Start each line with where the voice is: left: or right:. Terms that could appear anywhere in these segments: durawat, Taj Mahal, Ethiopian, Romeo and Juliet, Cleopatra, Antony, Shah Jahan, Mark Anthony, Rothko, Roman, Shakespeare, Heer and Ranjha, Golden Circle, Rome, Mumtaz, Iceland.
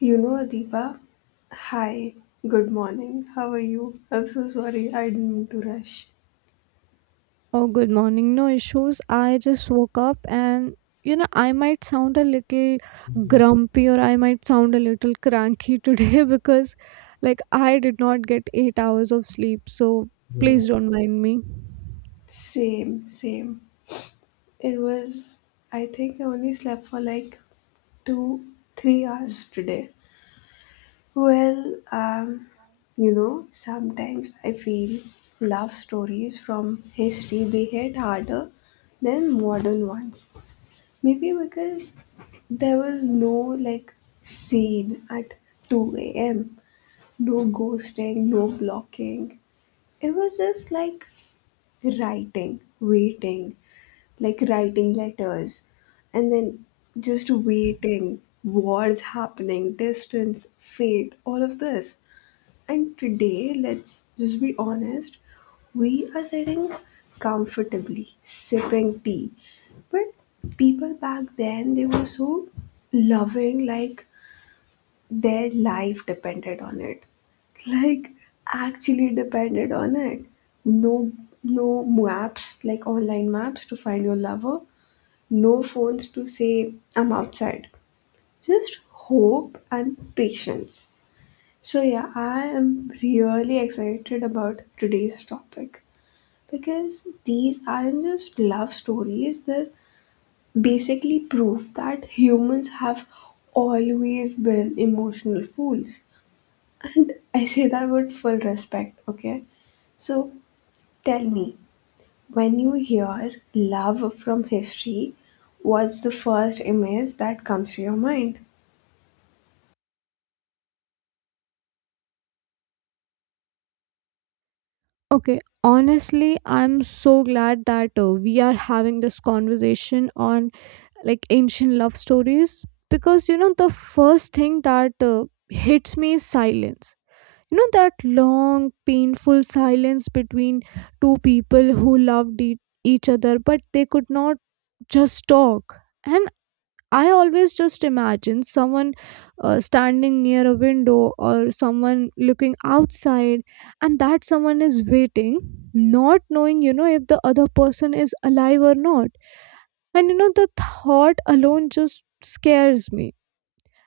left: You know, Adiba, hi, good morning. How are you? I'm so sorry, I didn't mean to rush.
right: Oh, good morning. No issues. I just woke up and I might sound a little grumpy or I might sound a little cranky today because I did not get 8 hours of sleep. So please
left: No.
right: don't mind me.
left: Same, same. It was, I think I only slept for like 2, 3 hours today. Well, sometimes I feel love stories from history they hit harder than modern ones. Maybe because there was no like scene at 2 a.m. No ghosting, no blocking. It was just like writing, waiting, like writing letters, and then just waiting, wars happening, distance, fate, all of this. And today, let's just be honest, we are sitting comfortably, sipping tea. But people back then, they were so loving, like their life depended on it, like actually depended on it. No no maps, like online maps to find your lover, no phones to say I'm outside, just hope and patience. So yeah, I am really excited about today's topic because these aren't just love stories, they are basically proof that humans have always been emotional fools. And I say that with full respect, okay? So tell me, when you hear love from history, what's the first image that comes to your mind?
right: Okay, honestly, I'm so glad that we are having this conversation on like ancient love stories because the first thing that hits me is silence. That long painful silence between two people who loved each other but they could not just talk. And I always just imagine someone standing near a window, or someone looking outside, and that someone is waiting, not knowing if the other person is alive or not. And the thought alone just scares me,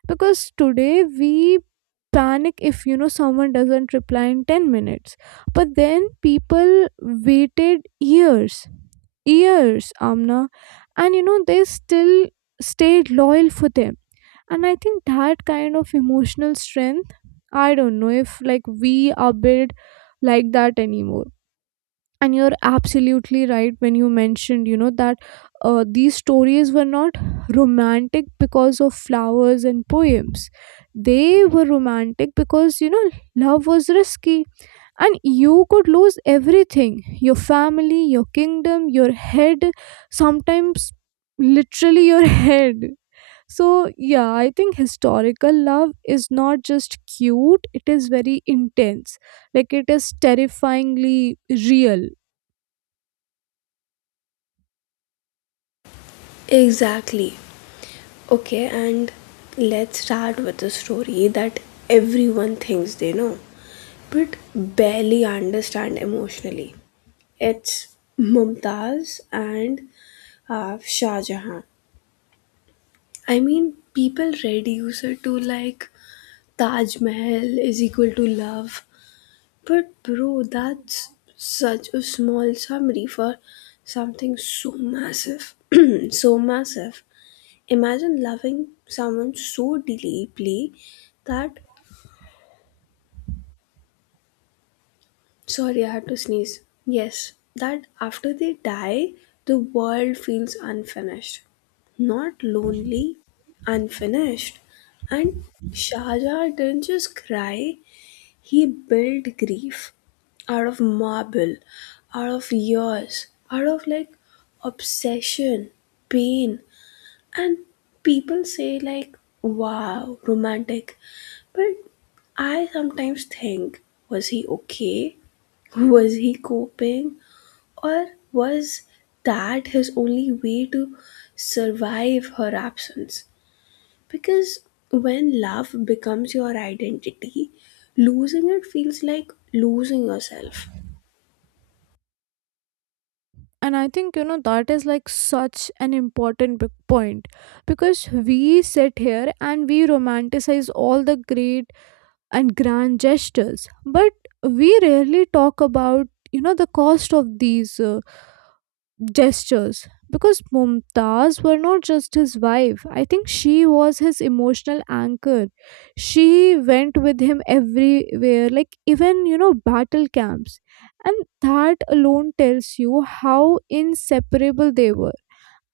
right: because today we panic if someone doesn't reply in 10 minutes, but then people waited years. Years, Amna. And they still stayed loyal for them. And I think that kind of emotional strength, I don't know if like we are built like that anymore. And you're absolutely right when you mentioned that these stories were not romantic because of flowers and poems. They were romantic because love was risky, and you could lose everything: your family, your kingdom, your head. Sometimes literally your head. So yeah, I think historical love is not just cute, it is very intense. Like it is terrifyingly real.
left: Exactly. Okay, and let's start with a story that everyone thinks they know, but barely understand emotionally. It's Mumtaz and Shah Jahan. I mean, people reduce it to like Taj Mahal is equal to love, but bro, that's such a small summary for something so massive. So massive. Imagine loving someone so deeply that, sorry, I had to sneeze. Yes, that after they die, the world feels unfinished. Not lonely, unfinished. And Shaja didn't just cry, he built grief out of marble, out of years, out of like obsession, pain. And people say, like, wow, romantic. But I sometimes think, was he okay? Was he coping? Or was that his only way to survive her absence? Because when love becomes your identity, losing it feels like losing yourself.
right: And I think that is like such an important point, because we sit here and we romanticize all the great and grand gestures, but we rarely talk about the cost of these gestures. Because Mumtaz were not just his wife, I think she was his emotional anchor. She went with him everywhere, like even battle camps, and that alone tells you how inseparable they were.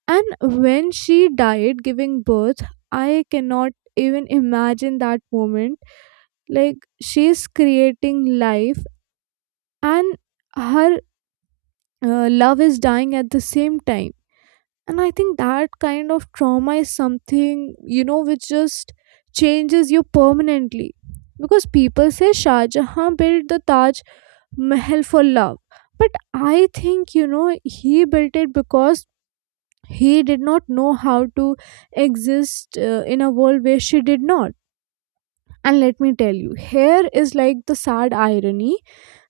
right: And when she died giving birth, I cannot even imagine that moment. Like, she's creating life, and her love is dying at the same time. And I think that kind of trauma is something which just changes you permanently. Because people say Shah Jahan built the Taj Mahal for love, but I think he built it because he did not know how to exist in a world where she did not. And let me tell you, here is like the sad irony: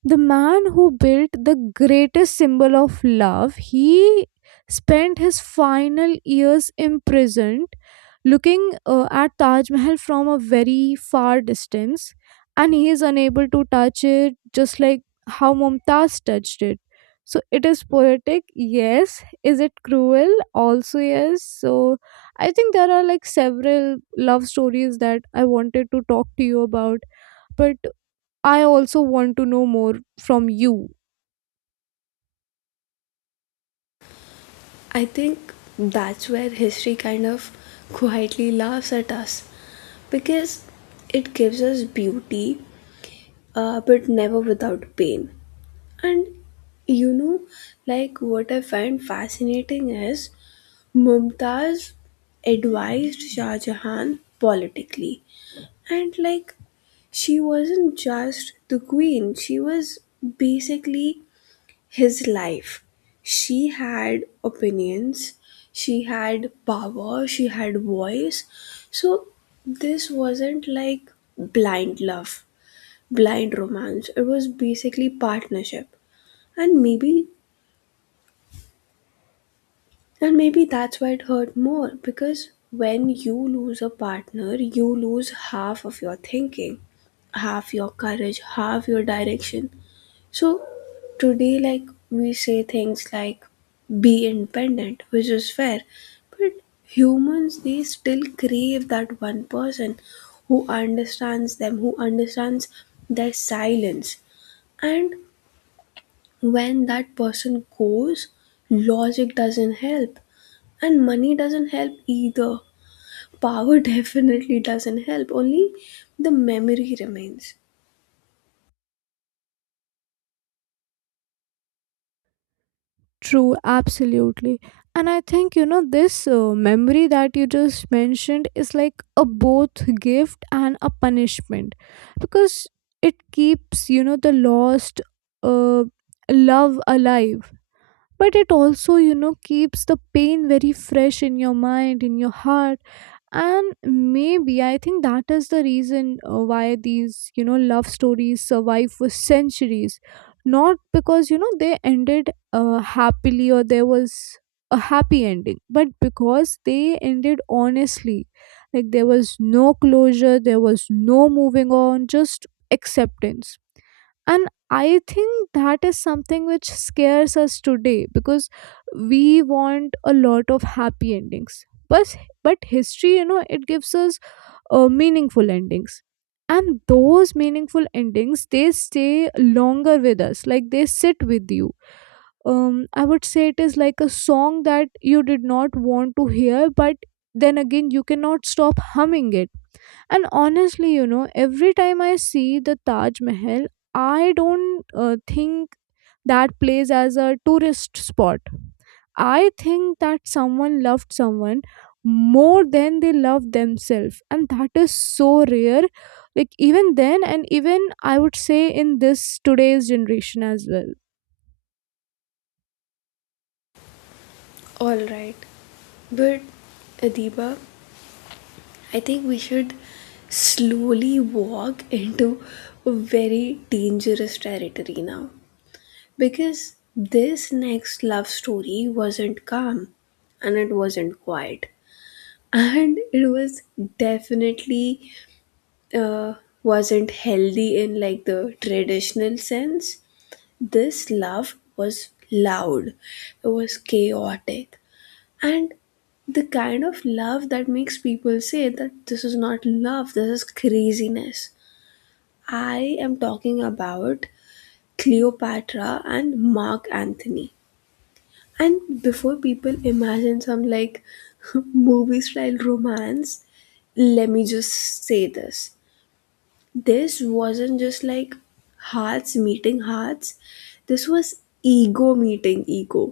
right: the man who built the greatest symbol of love, he spent his final years imprisoned, looking at Taj Mahal from a very far distance, and he is unable to touch it just like how Mumtaz touched it. So it is poetic? Yes. Is it cruel? Also yes. So I think there are like several love stories that I wanted to talk to you about, but I also want to know more from you.
left: I think that's where history kind of quietly laughs at us because it gives us beauty, but never without pain. And you know, like what I find fascinating is Mumtaz advised Shah Jahan politically, and like she wasn't just the queen, she was basically his life. She had opinions, she had power, she had voice. So this wasn't like blind love, blind romance, it was basically partnership. And maybe and maybe that's why it hurt more, because when you lose a partner you lose half of your thinking, half your courage, half your direction. So today, like we say things like be independent, which is fair, but humans they still crave that one person who understands them, who understands their silence. And when that person goes, logic doesn't help, and money doesn't help either. Power definitely doesn't help, only the memory remains.
right: True, absolutely. And I think, you know, this memory that you just mentioned is like a both gift and a punishment, because it keeps, you know, the lost uh, love alive. But it also, you know, keeps the pain very fresh in your mind, in your heart. And maybe I think that is the reason why these, you know, love stories survive for centuries. Not because you know they ended happily or there was a happy ending, but because they ended honestly. Like there was no closure, there was no moving on, just acceptance. And I think that is something which scares us today, because we want a lot of happy endings. But but history, you know, it gives us meaningful endings, and those meaningful endings, they stay longer with us. Like they sit with you. I would say it is like a song that you did not want to hear, but then again you cannot stop humming it. And honestly, you know, every time I see the Taj Mahal, I don't think that place as a tourist spot. I think that someone loved someone more than they love themselves, and that is so rare. Like even then, and even I would say in this today's generation as well.
left: Alright, but Adiba, I think we should slowly walk into very dangerous territory now because this next love story wasn't calm, and it wasn't quiet, and it was definitely uh, wasn't healthy in like the traditional sense. This love was loud, it was chaotic, and the kind of love that makes people say that this is not love, this is craziness. I am talking about Cleopatra and Mark Anthony. And before people imagine some like movie style romance, let me just say this, this wasn't just like hearts meeting hearts, this was ego meeting ego,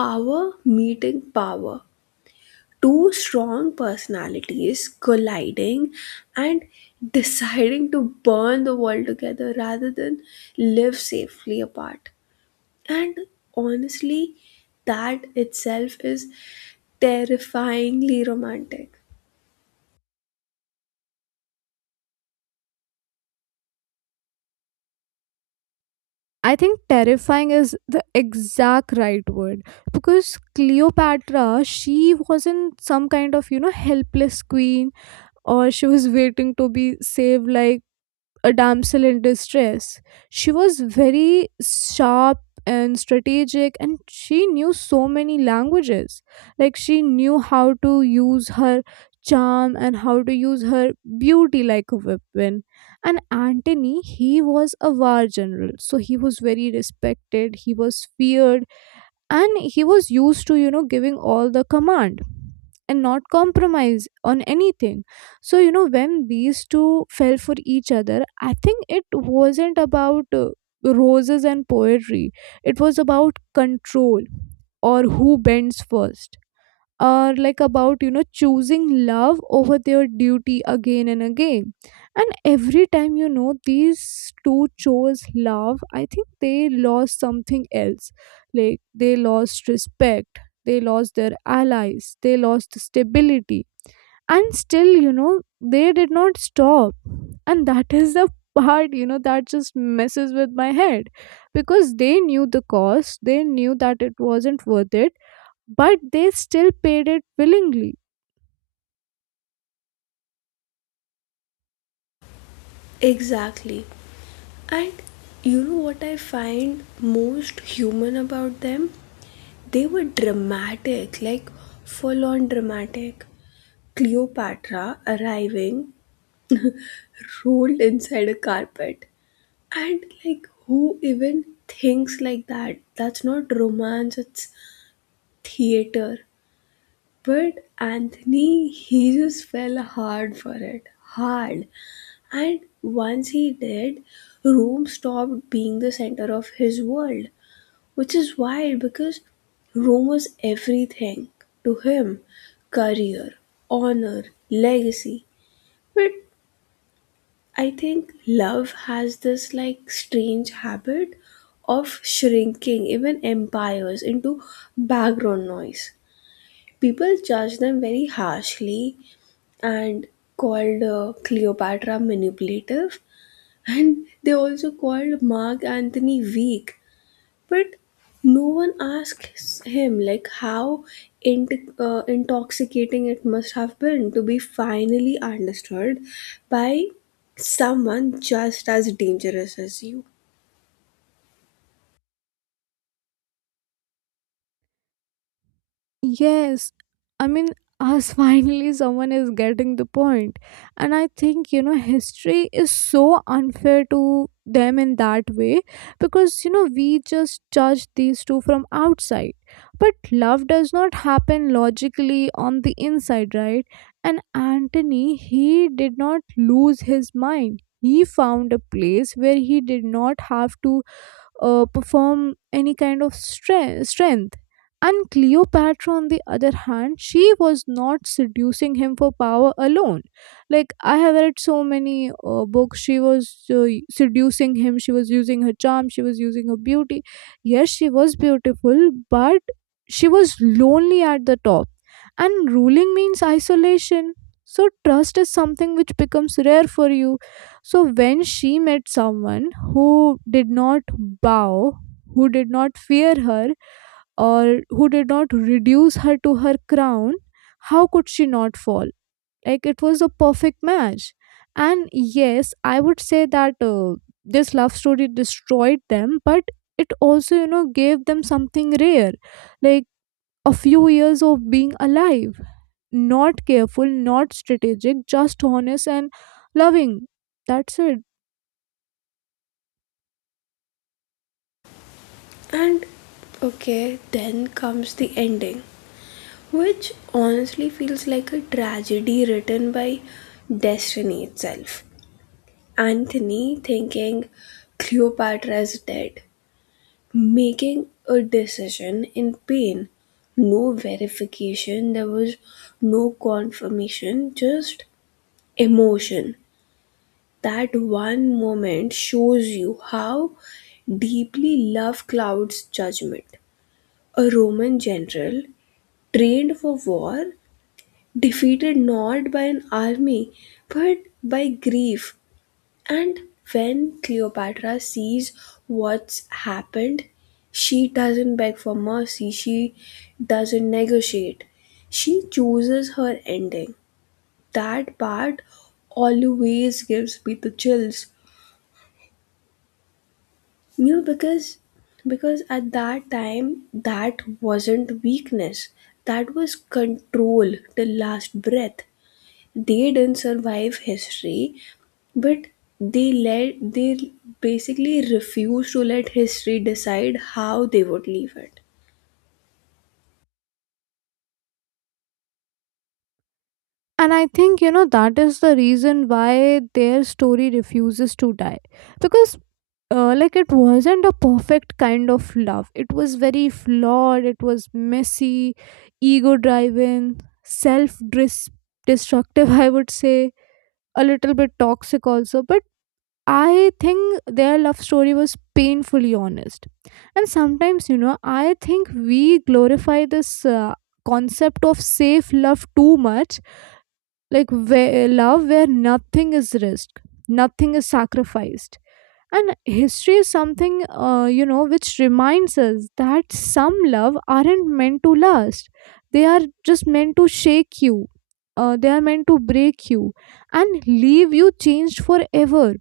left: power meeting power, two strong personalities colliding and deciding to burn the world together rather than live safely apart. And honestly, that itself is terrifyingly romantic.
right: I think terrifying is the exact right word, because Cleopatra, she wasn't some kind of, you know, helpless queen, or she was waiting to be saved like a damsel in distress. She was very sharp and strategic, and she knew so many languages. Like, she knew how to use her charm and how to use her beauty like a weapon. And Antony, he was a war general, so he was very respected, he was feared, and he was used to, you know, giving all the command and not compromise on anything. So you know, when these two fell for each other, I think it wasn't about roses and poetry, it was about control, or who bends first, or like about, you know, choosing love over their duty again and again. And every time, you know, these two chose love, I think they lost something else. Like they lost respect, they lost their allies, they lost stability. And still, you know, they did not stop. And that is the part, you know, that just messes with my head, because they knew the cost, they knew that it wasn't worth it, but they still paid it willingly.
left: Exactly. And you know what I find most human about them? They were dramatic, like full on dramatic. Cleopatra arriving rolled inside a carpet. And like, who even thinks like that? That's not romance, it's theater. But Anthony, he just fell hard for it. Hard. And once he did, Rome stopped being the center of his world, which is wild because Rome was everything to him, career, honor, legacy. But I think love has this like strange habit of shrinking even empires into background noise. People judge them very harshly and called Cleopatra manipulative, and they also called Mark Anthony weak, but no one asks him like how intoxicating it must have been to be finally understood by someone just as dangerous as you.
right: Yes, I mean, us finally, someone is getting the point. And I think, you know, history is so unfair to them in that way, because, you know, we just judge these two from outside. But love does not happen logically on the inside, right? And Antony, he did not lose his mind. He found a place where he did not have to perform any kind of strength. And Cleopatra, on the other hand, she was not seducing him for power alone. Like, I have read so many books, she was seducing him, she was using her charm, she was using her beauty. Yes, she was beautiful, but she was lonely at the top. And ruling means isolation. So, trust is something which becomes rare for you. So when she met someone who did not bow, who did not fear her, or who did not reduce her to her crown, how could she not fall? Like it was a perfect match. And yes, I would say that this love story destroyed them, but it also, you know, gave them something rare, like a few years of being alive, not careful, not strategic, just honest and loving. That's it.
left: And okay, then comes the ending, which honestly feels like a tragedy written by destiny itself. Anthony thinking Cleopatra is dead, making a decision in pain. No verification, there was no confirmation, just emotion. That one moment shows you how deeply love clouds judgment. A Roman general trained for war, defeated not by an army but by grief. And when Cleopatra sees what's happened, she doesn't beg for mercy, she doesn't negotiate. She chooses her ending. That part always gives me the chills. You know, because at that time that wasn't weakness. That was control till last breath. They didn't survive history. But they basically refused to let history decide how they would leave it.
right: And I think, you know, that is the reason why their story refuses to die. Because, like, it wasn't a perfect kind of love. It was very flawed, it was messy, ego driven, self destructive, I would say, a little bit toxic also. But I think their love story was painfully honest. And sometimes, you know, I think we glorify this concept of safe love too much. Like where, love where nothing is risked, nothing is sacrificed. And history is something, you know, which reminds us that some love aren't meant to last, they are just meant to shake you, they are meant to break you and leave you changed forever.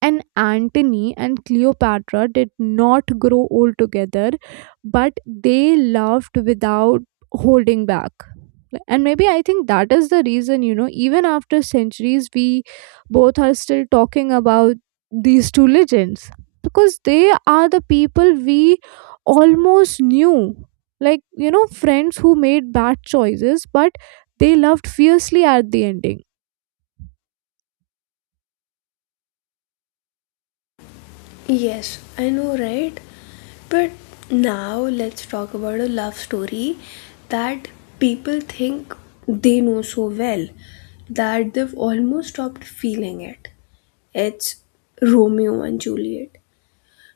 right: And Antony and Cleopatra did not grow old together, but they loved without holding back. And maybe I think that is the reason, you know, even after centuries, we both are still talking about these two legends, because they are the people we almost knew. Like, you know, friends who made bad choices, but they loved fiercely at the ending.
left: Yes, I know, right? But now let's talk about a love story that people think they know so well that they've almost stopped feeling it. It's Romeo and Juliet.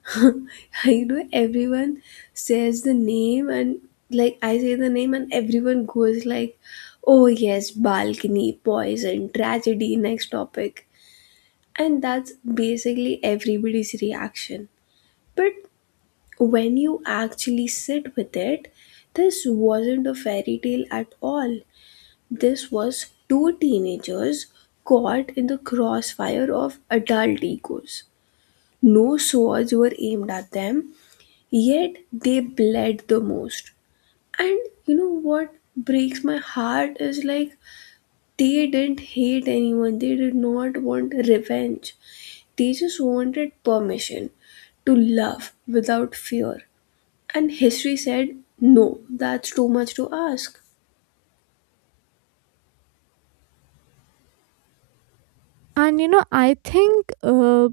left: You know, everyone says the name, and like I say the name and everyone goes like, oh yes, balcony, poison, tragedy, next topic. And that's basically everybody's reaction. But when you actually sit with it, this wasn't a fairy tale at all. This was two teenagers caught in the crossfire of adult egos. No swords were aimed at them, yet they bled the most. And you know what breaks my heart is like they didn't hate anyone, they did not want revenge, they just wanted permission to love without fear. And history said no, that's too much to ask.
right: And you know, I think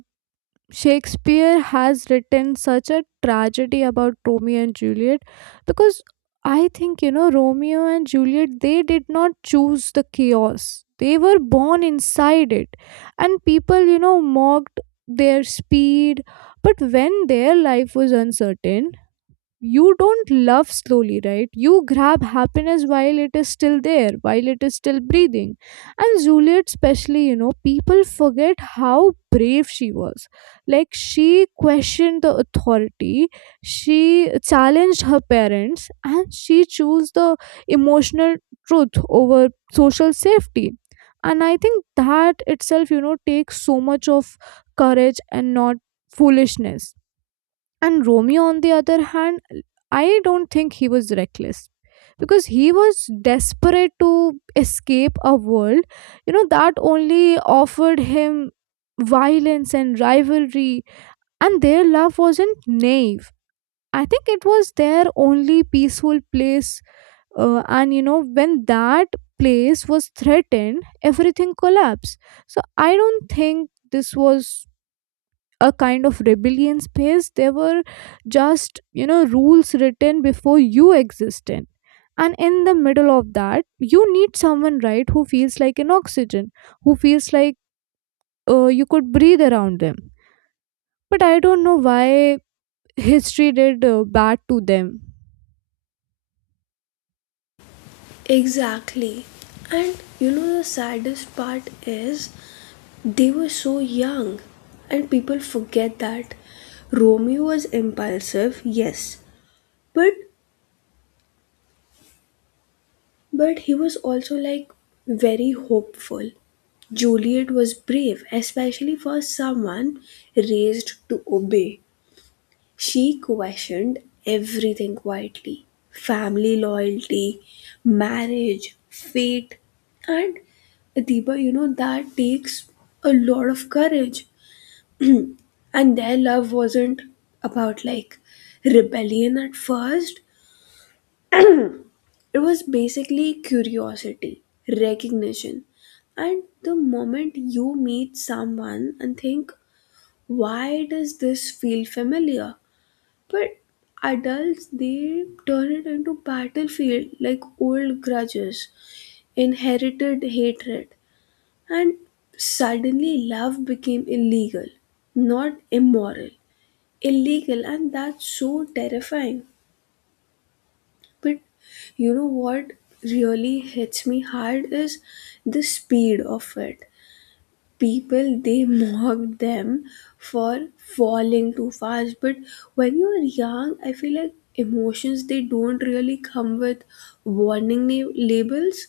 right: Shakespeare has written such a tragedy about Romeo and Juliet, because I think, you know, Romeo and Juliet, they did not choose the chaos, they were born inside it. And people, you know, mocked their speed, but when their life was uncertain, you don't love slowly, right? You grab happiness while it is still there, while it is still breathing. And Juliet, especially, you know, people forget how brave she was. Like, she questioned the authority, she challenged her parents, and she chose the emotional truth over social safety. And I think that itself, you know, takes so much of courage and not foolishness. And Romeo, on the other hand, I don't think he was reckless, because he was desperate to escape a world, you know, that only offered him violence and rivalry. And their love wasn't naive. I think it was their only peaceful place, and you know, when that place was threatened, everything collapsed. So I don't think this was a kind of rebellion space, they were just, you know, rules written before you existed. And in the middle of that, you need someone, right, who feels like an oxygen, who feels like you could breathe around them. But I don't know why history did bad to them.
left: Exactly. And you know the saddest part is they were so young, and people forget that Romeo was impulsive, yes, but But he was also like very hopeful. Juliet was brave, especially for someone raised to obey. She questioned everything quietly, family loyalty, marriage, fate. And Adiba, you know, that takes a lot of courage. And their love wasn't about like rebellion at first, it was basically curiosity, recognition. And the moment you meet someone and think, why does this feel familiar? But adults, they turn it into battlefield like old grudges, inherited hatred. And suddenly love became illegal, not immoral. Illegal, and that's so terrifying. But you know what really hits me hard is the speed of it. People they mock them for falling too fast, but when you're young, I feel like emotions they don't really come with warning labels,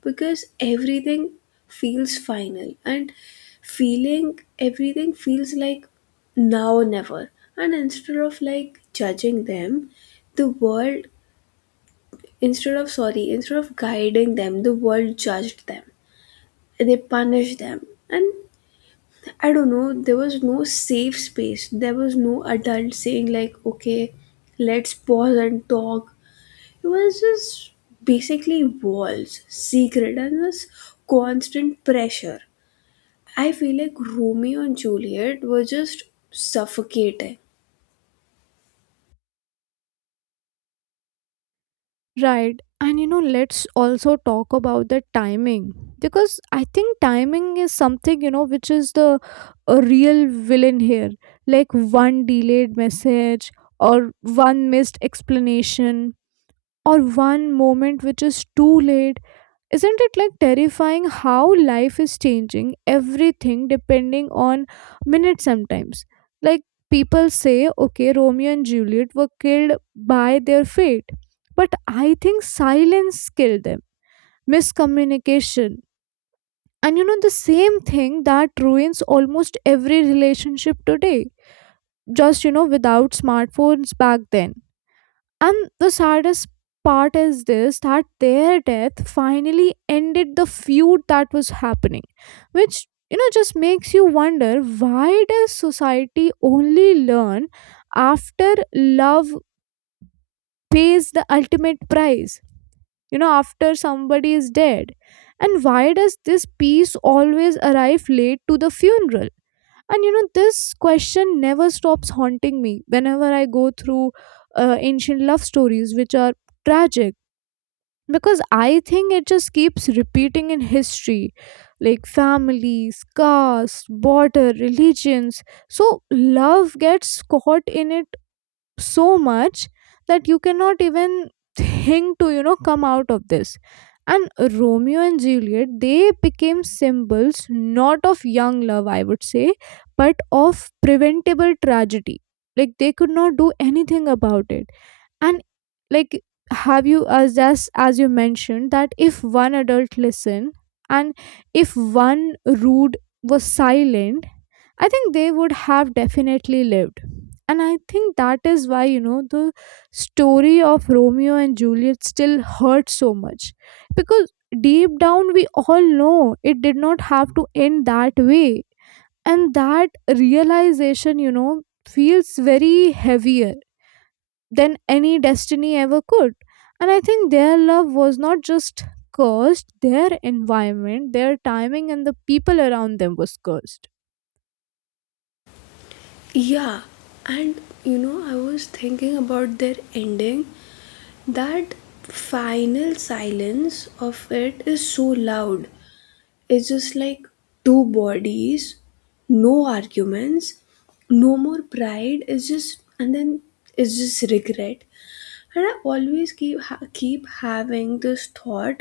left: because everything feels final, and feeling everything feels like now or never. And instead of like judging them, the world, instead of, sorry, instead of guiding them, the world judged them. They punished them. And I don't know, there was no safe space. There was no adult saying like, okay, let's pause and talk. It was just basically walls, secret, and this constant pressure. I feel like Romeo and Juliet were just suffocating.
right: Right. And you know, let's also talk about the timing because I think timing is something, you know, which is the a real villain here. Like one delayed message or one missed explanation or one moment which is too late, isn't it like terrifying how life is changing everything depending on minutes sometimes? Like people say, okay, Romeo and Juliet were killed by their fate, but I think silence killed them, miscommunication. And you know, the same thing that ruins almost every relationship today, just you know, without smartphones back then. And the saddest part is this, that their death finally ended the feud that was happening, which you know just makes you wonder, why does society only learn after love pays the ultimate price? You know, after somebody is dead. And why does this piece always arrive late to the funeral? And you know, this question never stops haunting me whenever I go through ancient love stories, which are tragic, because I think it just keeps repeating in history, like families, caste, border, religions. So love gets caught in it so much that you cannot even think to, you know, come out of this. And Romeo and Juliet, they became symbols not of young love, I would say, but of preventable tragedy. Like they could not do anything about it. And, like, have you, as you mentioned, that if one adult listened and if one rude was silent, I think they would have definitely lived. And I think that is why, you know, the story of Romeo and Juliet still hurts so much. Because deep down, we all know it did not have to end that way. And that realization, you know, feels very heavier than any destiny ever could. And I think their love was not just cursed, their environment, their timing, and the people around them was cursed.
left: Yeah, and you know, I was thinking about their ending, that final silence of it is so loud, it's just like two bodies, no arguments, no more pride. It's just regret. And I always keep having this thought,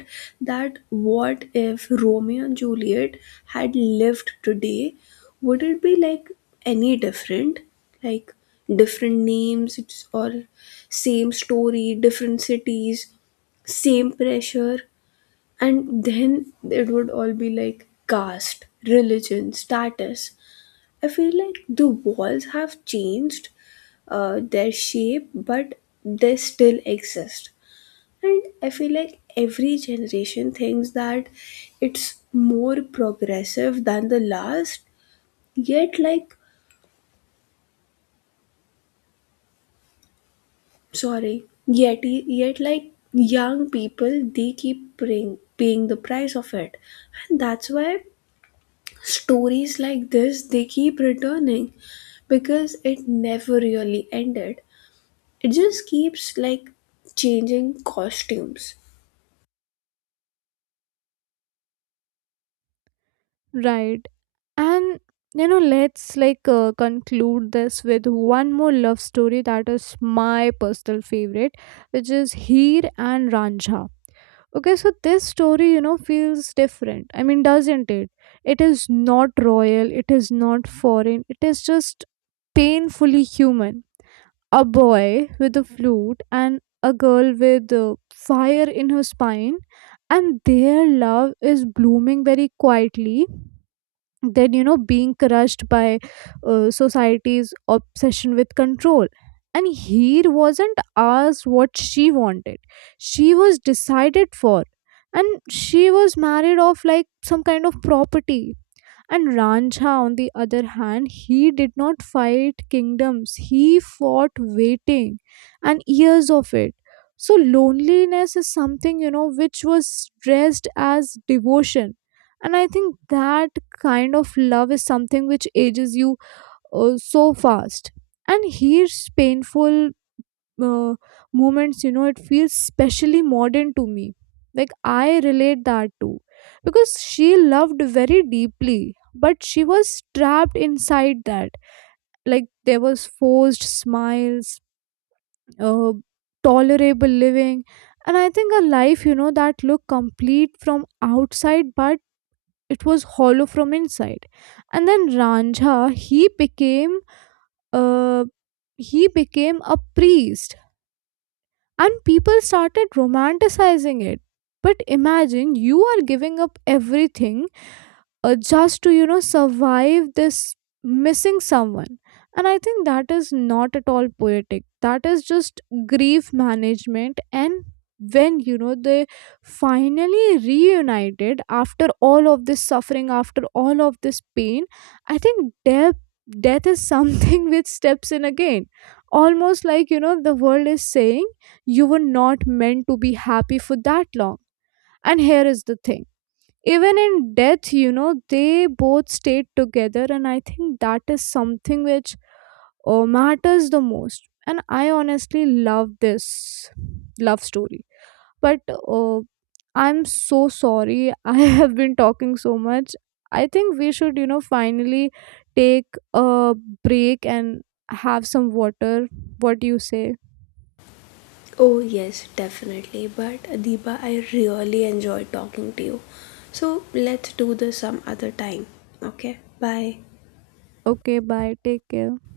left: that what if Romeo and Juliet had lived today? Would it be like any different? Like, different names, it's or same story, different cities, same pressure, and then it would all be like caste, religion, status. I feel like the walls have changed their shape, but they still exist. And I feel like every generation thinks that it's more progressive than the last, yet, like, sorry, yet, like, young people they keep paying the price of it. And that's why stories like this they keep returning, because it never really ended, it just keeps like changing costumes.
right: Right. And you know, let's like conclude this with one more love story that is my personal favorite, which is Heer and Ranjha. Okay, so this story, you know, feels different. I mean, doesn't it? It is not royal, it is not foreign, it is just painfully human. A boy with a flute and a girl with fire in her spine, and their love is blooming very quietly, then you know being crushed by society's obsession with control. And here wasn't asked what she wanted, she was decided for, and she was married off like some kind of property. And Ranjha, on the other hand, he did not fight kingdoms, he fought waiting, and years of it. So, loneliness is something, you know, which was dressed as devotion. And I think that kind of love is something which ages you so fast. And here's painful uh, moments, you know, it feels specially modern to me, like I relate that too, because she loved very deeply but she was trapped inside that. Like there was forced smiles, uh, tolerable living, and I think a life, you know, that looked complete from outside but it was hollow from inside. And then Ranjha, uh, he became a priest and people started romanticizing it. But imagine you are giving up everything, just to, you know, survive this, missing someone. And I think that is not at all poetic, that is just grief management. And when, you know, they finally reunited after all of this suffering, after all of this pain, I think death, death is something which steps in again, almost like, you know, the world is saying, you were not meant to be happy for that long. And here is the thing, even in death, you know, they both stayed together, and I think that is something which matters the most. And I honestly love this love story, but uh, I'm so sorry, I have been talking so much. I think we should, you know, finally take a break and have some water. What do you say?
left: Oh yes, definitely, but Adiba, I really enjoyed talking to you, so let's do this some other time. Okay, bye.
right: Okay, bye, take care.